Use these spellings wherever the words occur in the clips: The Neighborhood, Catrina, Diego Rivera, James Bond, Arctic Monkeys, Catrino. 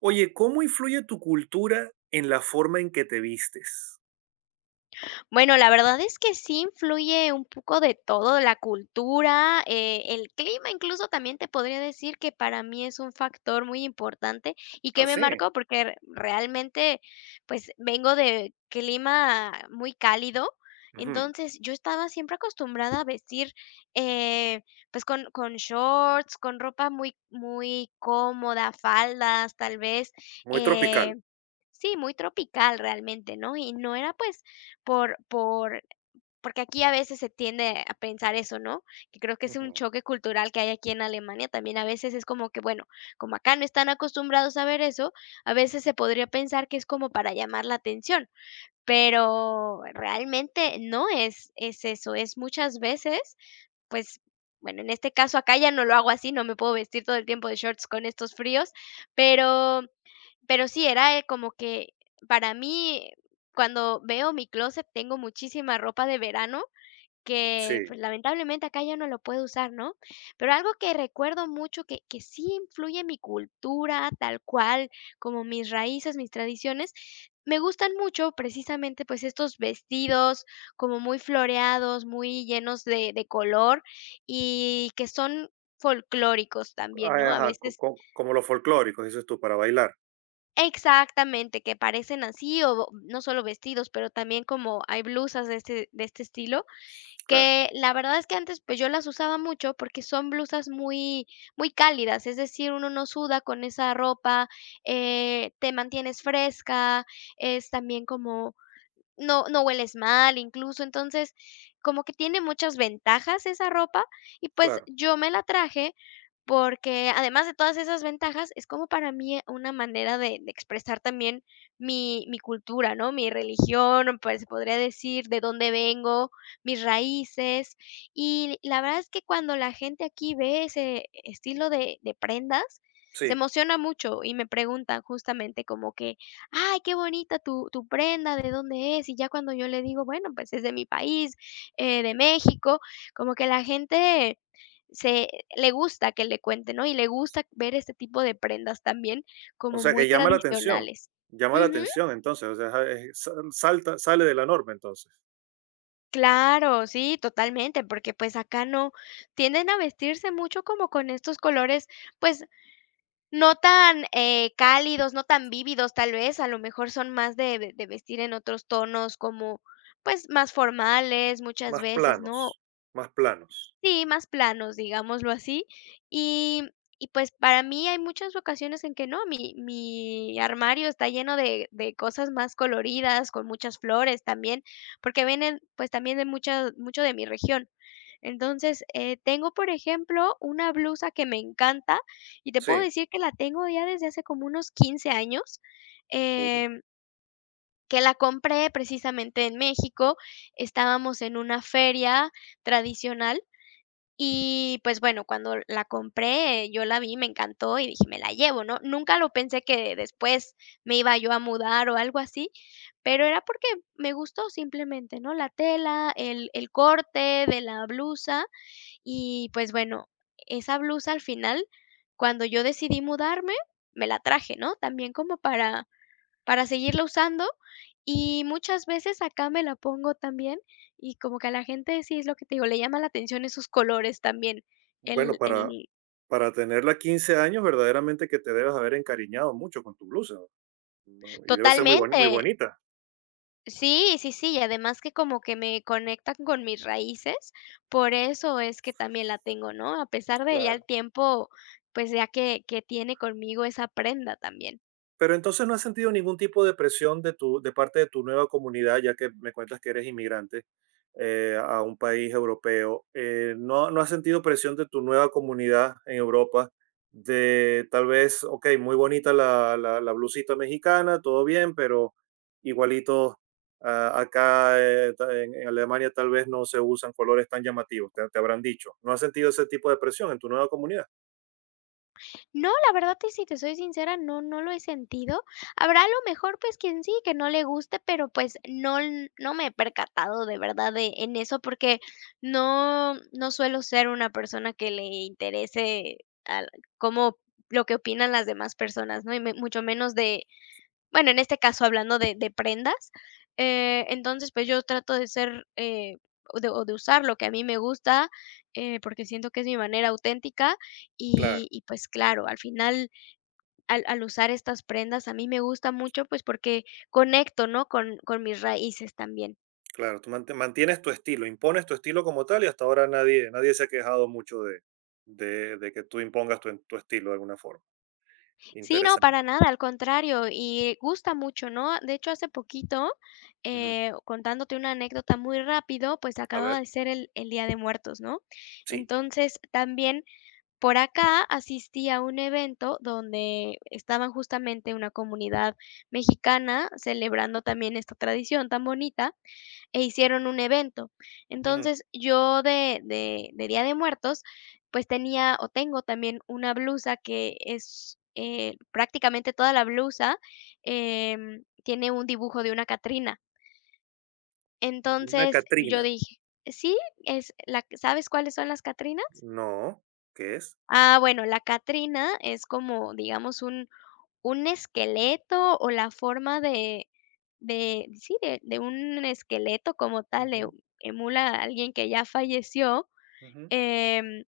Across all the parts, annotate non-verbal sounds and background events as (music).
Oye, ¿cómo influye tu cultura en la forma en que te vistes? Bueno, la verdad es que sí influye un poco de todo, la cultura, el clima, incluso también te podría decir que para mí es un factor muy importante y que me ¿Así? ¿Sí? marcó porque realmente pues vengo de clima muy cálido. Ujú. Entonces yo estaba siempre acostumbrada a vestir eh, pues con shorts, con ropa muy, muy cómoda, faldas tal vez, Muy eh, tropical. Sí, muy tropical realmente, ¿no? Y no era, pues, por por porque aquí a veces se tiende a pensar eso, ¿no? Que creo que es un Ujú. choque cultural que hay aquí en Alemania, también a veces es como que, bueno, como acá no están acostumbrados a ver eso, a veces se podría pensar que es como para llamar la atención, pero realmente no es eso, es muchas veces pues, bueno, en este caso acá ya no lo hago así, no me puedo vestir todo el tiempo de shorts con estos fríos, pero pero sí, era, como que para mí, cuando veo mi closet tengo muchísima ropa de verano que, Sí, pues, lamentablemente acá ya no lo puedo usar, ¿no? Pero algo que recuerdo mucho que sí influye en mi cultura, tal cual, como mis raíces, mis tradiciones, me gustan mucho precisamente, pues, estos vestidos como muy floreados, muy llenos de color y que son folclóricos también, ¿no? ah, A ajá, veces como los folclóricos, dices tú, para bailar. exactamente, que parecen así o no solo vestidos, pero también como hay blusas de este estilo Claro, que la verdad es que antes, pues, yo las usaba mucho porque son blusas muy cálidas, es decir, uno no suda con esa ropa, te mantienes fresca, es también como no hueles mal, incluso, entonces, como que tiene muchas ventajas esa ropa, y pues, claro, yo me la traje porque, además de todas esas ventajas, es como para mí una manera de expresar también mi cultura, ¿no? Mi religión, pues, se podría decir, de dónde vengo, mis raíces. Y la verdad es que cuando la gente aquí ve ese estilo de prendas, se sí. emociona mucho y me preguntan justamente como que: ay, qué bonita tu prenda, ¿de dónde es? Y ya cuando yo le digo, bueno, pues es de mi país, de México, como que la gente se le gusta que le cuente, ¿no? Y le gusta ver este tipo de prendas también O como sea muy que tradicionales. llama la Ujú. atención entonces. O sea, salta, sale de la norma entonces. Claro, sí, totalmente, porque pues acá no tienden a vestirse mucho como con estos colores, pues no tan, cálidos, no tan vívidos, tal vez, a lo mejor son más de vestir en otros tonos como, pues, más formales muchas Más veces, ¿no? planos, más planos. Sí, más planos, digámoslo así. Y y pues, para mí hay muchas ocasiones en que no, mi armario está lleno de cosas más coloridas, con muchas flores también, porque vienen, pues, también de mucha mucho de mi región. Entonces, tengo, por ejemplo, una blusa que me encanta, y te puedo Sí. decir que la tengo ya desde hace como unos 15 años, Uh, em, que la compré precisamente en México. Estábamos en una feria tradicional y, pues, bueno, cuando la compré, yo la vi, me encantó y dije: "Me la llevo", ¿no? Nunca lo pensé que después me iba yo a mudar o algo así, pero era porque me gustó simplemente, ¿no? La tela, el corte de la blusa y, pues, bueno, esa blusa al final, cuando yo decidí mudarme, me la traje, ¿no? También como para seguirla usando, y muchas veces acá me la pongo también, y como que a la gente sí es lo que te digo, le llama la atención esos colores también. Bueno, para, El para tenerla 15 años, verdaderamente que te debes haber encariñado mucho con tu blusa, ¿no? Y debe ser muy Totalmente. bonita. Sí, sí, sí, y además que como que me conectan con mis raíces, por eso es que también la tengo, ¿no? A pesar de ya Claro. el tiempo, pues, ya que tiene conmigo esa prenda también. Pero entonces no has sentido ningún tipo de presión de parte de tu nueva comunidad, ya que me cuentas que eres inmigrante, a un país europeo. No has sentido presión de tu nueva comunidad en Europa de tal vez, ok, muy bonita la blusita mexicana, todo bien, pero igualito, ah, acá, en Alemania tal vez no se usan colores tan llamativos, te habrán dicho. ¿No has sentido ese tipo de presión en tu nueva comunidad? No, la verdad, y si te soy sincera, no, no lo he sentido. Habrá a lo mejor, pues, quien sí, que no le guste, pero pues no, no me he percatado de verdad de, en eso porque no, no suelo ser una persona que le interese al- cómo lo que opinan las demás personas, ¿no? Y mucho menos de bueno, en este caso, hablando de prendas, entonces, pues, yo trato de ser, o de usar lo que a mí me gusta, porque siento que es mi manera auténtica Claro. y, pues, claro, al final, al usar estas prendas, a mí me gusta mucho, pues, porque conecto, ¿no?, con mis raíces también. Claro, tú mantienes tu estilo, impones tu estilo como tal, y hasta ahora nadie, nadie se ha quejado mucho de que tú impongas tu estilo de alguna forma. Sí, no, Interesante. para nada, al contrario, y gusta mucho, ¿no? De hecho, hace poquito, Ujú. Contándote una anécdota muy rápido, pues, A acaba ver, de ser el Día de Muertos, ¿no? sí. Entonces, también, por acá asistí a un evento donde estaban justamente una comunidad mexicana celebrando también esta tradición tan bonita e hicieron un evento. Ujú. Entonces, yo de Día de Muertos, pues tenía o tengo también una blusa que es, prácticamente toda la blusa, tiene un dibujo de una Catrina. De una Entonces, yo Catrina. dije: "Sí, es la ¿sabes cuáles son las Catrinas?". No, ¿qué es? Ah, bueno, la Catrina es como, digamos, un esqueleto o la forma de sí, de un esqueleto como tal, de Ujú. emula a alguien que ya falleció, Ujú. em,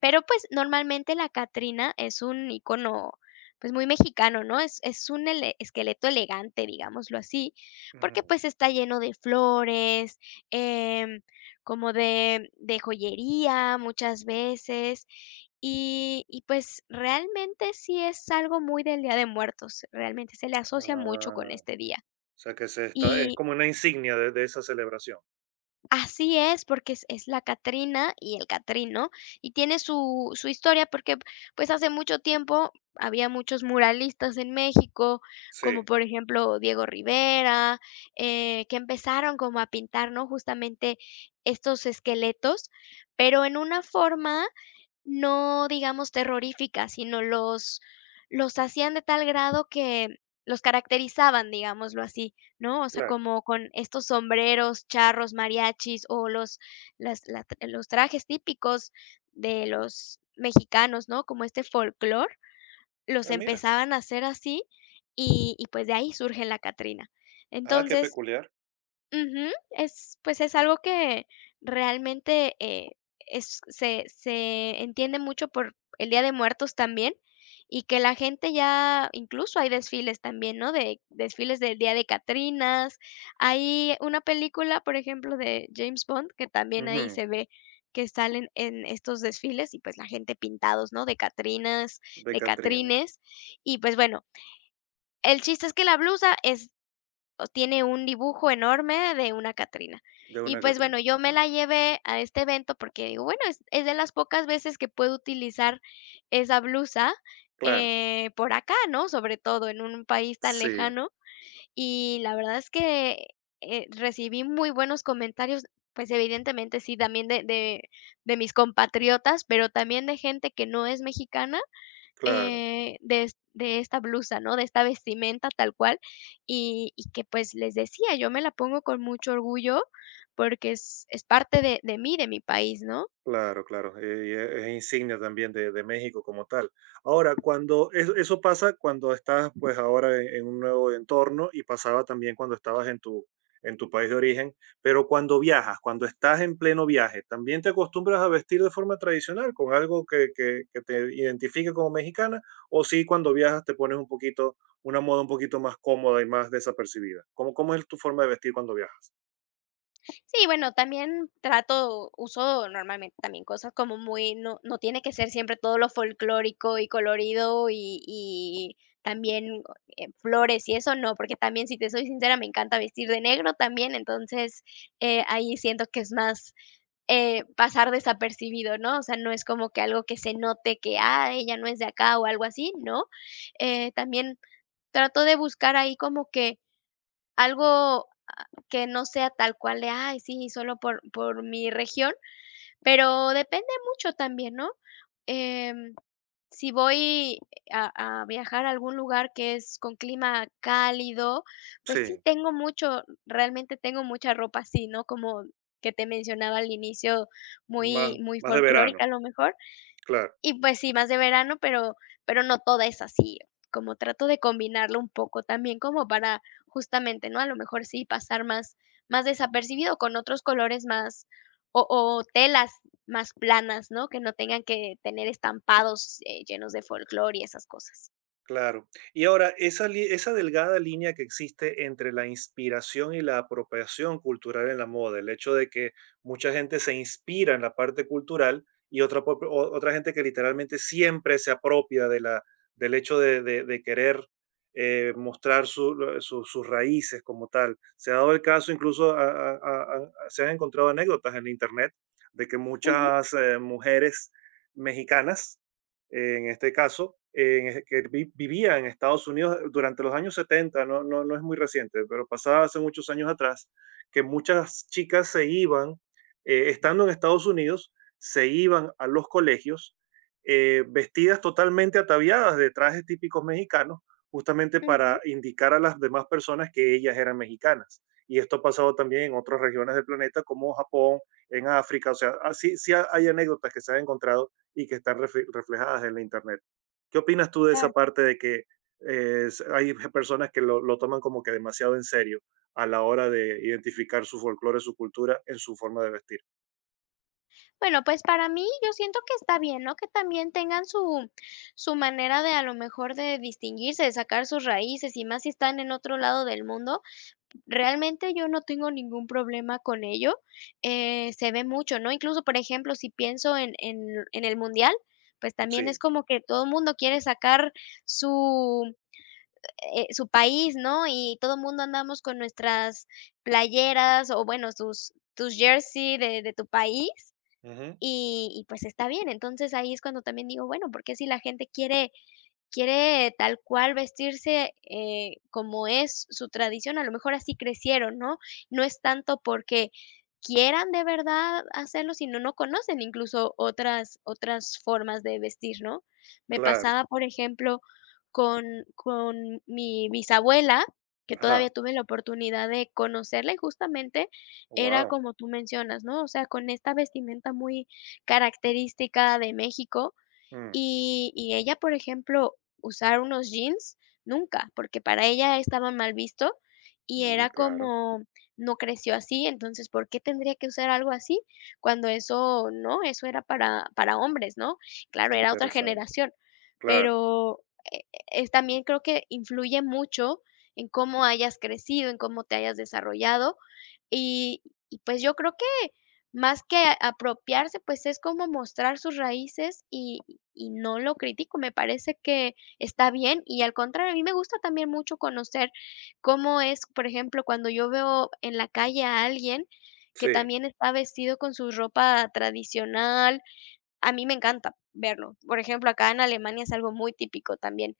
pero, pues, normalmente la Catrina es un icono, pues, muy mexicano, ¿no? Es un ele esqueleto elegante, digámoslo así, porque, Ujú. pues, está lleno de flores, em, como de joyería muchas veces, y, pues, realmente sí es algo muy del Día de Muertos, realmente se le asocia mucho con Ah, este día. o sea que es Y como una insignia de esa celebración. así es, porque es la Catrina y el Catrino, y tiene su historia, porque, pues, hace mucho tiempo había muchos muralistas en México, como Sí, por ejemplo Diego Rivera, que empezaron como a pintar, ¿no?, justamente estos esqueletos, pero en una forma no, digamos, terroríficas, sino los hacían de tal grado que los caracterizaban, digámoslo así, ¿no? O sea, claro. como con estos sombreros, charros, mariachis o los las la los trajes típicos de los mexicanos, ¿no? Como este folclor, los Ah, mira. empezaban a hacer así y, pues, de ahí surge la Catrina. Ah, qué Entonces, peculiar. ujú, es, pues, es algo que realmente, es se se entiende mucho por el Día de Muertos también, y que la gente ya incluso hay desfiles también, ¿no? De desfiles del Día de Catrinas. Hay una película, por ejemplo, de James Bond, que también ahí Ujú. se ve que salen en estos desfiles y, pues, la gente pintados, ¿no? De catrinas, De de Catrina, catrines. Y, pues, bueno, el chiste es que la blusa es o tiene un dibujo enorme de una Catrina. de Y, una pues, Catrina. bueno, yo me Ajá. la llevé a este evento porque digo: "Bueno, es de las pocas veces que puedo utilizar esa blusa, Claro, por acá", ¿no? Sobre todo en un país tan sí, lejano. Y la verdad es que, recibí muy buenos comentarios, pues, evidentemente sí, también de de mis compatriotas, pero también de gente que no es mexicana, claro. De esta blusa, ¿no? De esta vestimenta tal cual, y que, pues, les decía, yo me la pongo con mucho orgullo porque es parte de mí, de mi país, ¿no? Claro, claro, y es insignia también de México como tal. Ahora, cuando eso pasa cuando estás pues ahora en un nuevo entorno, y pasaba también cuando estabas en tu país de origen, pero cuando viajas, cuando estás en pleno viaje, ¿también te acostumbras a vestir de forma tradicional con algo que te identifique como mexicana? ¿O sí cuando viajas te pones un poquito, una moda un poquito más cómoda y más desapercibida? ¿Cómo es tu forma de vestir cuando viajas? Sí, bueno, también trato uso normalmente también cosas como muy no tiene que ser siempre todo lo folclórico y colorido y también, flores y eso no, porque también, si te soy sincera, me encanta vestir de negro también, entonces, ahí siento que es más pasar desapercibido, ¿no? O sea, no es como que algo que se note que, ah, ella no es de acá o algo así, no. También trato de buscar ahí como que algo que no sea tal cual de, ay, sí, solo por mi región, pero depende mucho también, ¿no? Em, si voy a viajar a algún lugar que es con clima cálido, pues sí Sí, tengo mucho, realmente tengo mucha ropa así, ¿no? Como que te mencionaba al inicio, más, muy más de folclórica verano, a lo mejor, claro. y pues sí, más de verano, pero no toda es así, como trato de combinarlo un poco también como para justamente, ¿no? A lo mejor sí pasar más desapercibido con otros colores más o telas más planas, ¿no? Que no tengan que tener estampados, llenos de folclore y esas cosas. Claro. Y ahora, esa, esa delgada línea que existe entre la inspiración y la apropiación cultural en la moda, el hecho de que mucha gente se inspira en la parte cultural y otra, otra gente que literalmente siempre se apropia del hecho de querer, mostrar sus raíces como tal. Se ha dado el caso, incluso se han encontrado anécdotas en Internet de que Ujú, muchas, mujeres mexicanas, en este caso, que vivía en Estados Unidos durante los años 70. No, no, no es muy reciente, pero pasaba hace muchos años atrás, que muchas chicas se iban, estando en Estados Unidos, se iban a los colegios, vestidas totalmente ataviadas de trajes típicos mexicanos, justamente para ujú, indicar a las demás personas que ellas eran mexicanas. Y esto ha pasado también en otras regiones del planeta, como Japón, en África, o sea, así sí hay anécdotas que se han encontrado y que están reflejadas en la Internet. ¿Qué opinas tú de esa claro. parte de que, hay (laughs) personas que toman como que demasiado en serio a la hora de identificar su folclore, su cultura en su forma de vestir? Bueno, pues para mí yo siento que está bien, ¿no? Que también tengan su manera de a lo mejor de distinguirse, de sacar sus raíces, y más si están en otro lado del mundo. Realmente yo no tengo ningún problema con ello, se ve mucho, ¿no? Incluso, por ejemplo, si pienso en en el mundial, pues también es Sí, como que todo el mundo quiere sacar su, su país, ¿no? Y todo el mundo andamos con nuestras playeras o bueno, tus jersey de tu país ujú, y pues está bien. Entonces ahí es cuando también digo, bueno, porque si la gente quiere tal cual vestirse, como es su tradición, a lo mejor así crecieron, ¿no? No es tanto porque quieran de verdad hacerlo, sino no conocen incluso otras formas de vestir, ¿no? Me claro, pasaba, por ejemplo, con con mi bisabuela, que todavía ajá, tuve la oportunidad de conocerla, y justamente era wow, como tú mencionas, ¿no? O sea, con esta vestimenta muy característica de México. mm, Y ella, por ejemplo, usar unos jeans, nunca, porque para ella estaba mal visto y mm, era claro, como, no creció así, entonces, ¿por qué tendría que usar algo así? Cuando eso no, eso era para hombres, ¿no? Claro, era otra interesante, generación, claro, pero, eh, es también creo que influye mucho en cómo hayas crecido, en cómo te hayas desarrollado y y, pues, yo creo que más que apropiarse, pues, es como mostrar sus raíces y no lo critico, me parece que está bien, y al contrario, a mí me gusta también mucho conocer cómo es, por ejemplo, cuando yo veo en la calle a alguien que sí, también está vestido con su ropa tradicional a mí me encanta verlo. Por ejemplo, acá en Alemania es algo muy típico también,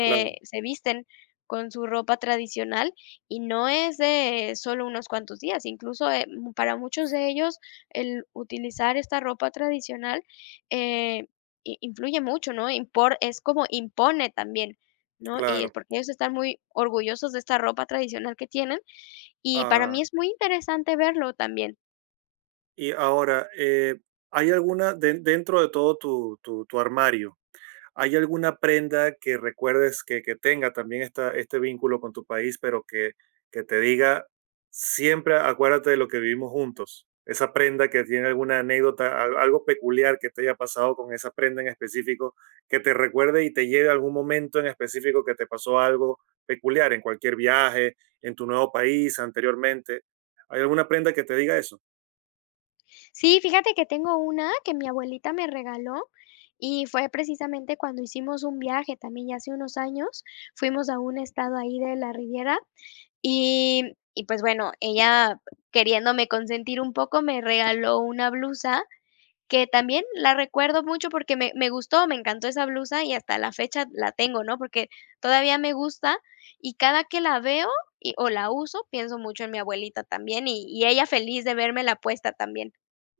claro, se visten con su ropa tradicional y no es de solo unos cuantos días. Incluso, para muchos de ellos, el utilizar esta ropa tradicional, eh, i influye mucho, ¿no? Impor es como impone también, ¿no? Y es claro. porque ellos están muy orgullosos de esta ropa tradicional que tienen, y para mí Ah, es muy interesante verlo también. y ahora, ¿hay alguna dentro de todo tu, tu armario? ¿Hay alguna prenda que recuerdes que tenga también este vínculo con tu país, pero que te diga siempre acuérdate de lo que vivimos juntos? Esa prenda que tiene alguna anécdota, algo peculiar que te haya pasado con esa prenda en específico, que te recuerde y te lleve a algún momento en específico que te pasó algo peculiar en cualquier viaje, en tu nuevo país, anteriormente. ¿Hay alguna prenda que te diga eso? Sí, fíjate que tengo una que mi abuelita me regaló y fue precisamente cuando hicimos un viaje también ya hace unos años, fuimos a un estado ahí de la Riviera y y pues bueno, ella queriéndome consentir un poco me regaló una blusa que también la recuerdo mucho porque me gustó, me encantó esa blusa y hasta la fecha la tengo, ¿no? Porque todavía me gusta y cada que la veo o la uso, pienso mucho en mi abuelita también y ella feliz de verme la puesta también.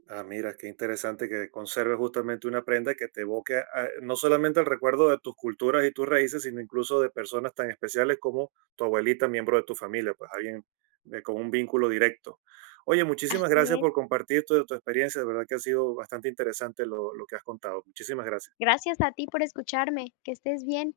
Ah, mira, qué interesante que conserves justamente una prenda que te evoque, no solamente el recuerdo de tus culturas y tus raíces, sino incluso de personas tan especiales como tu abuelita, miembro de tu familia, pues alguien, con un vínculo directo. Oye, muchísimas gracias Así es. por compartir tu experiencia, de verdad que ha sido bastante interesante lo que has contado. Muchísimas gracias. Gracias a ti por escucharme. Que estés bien.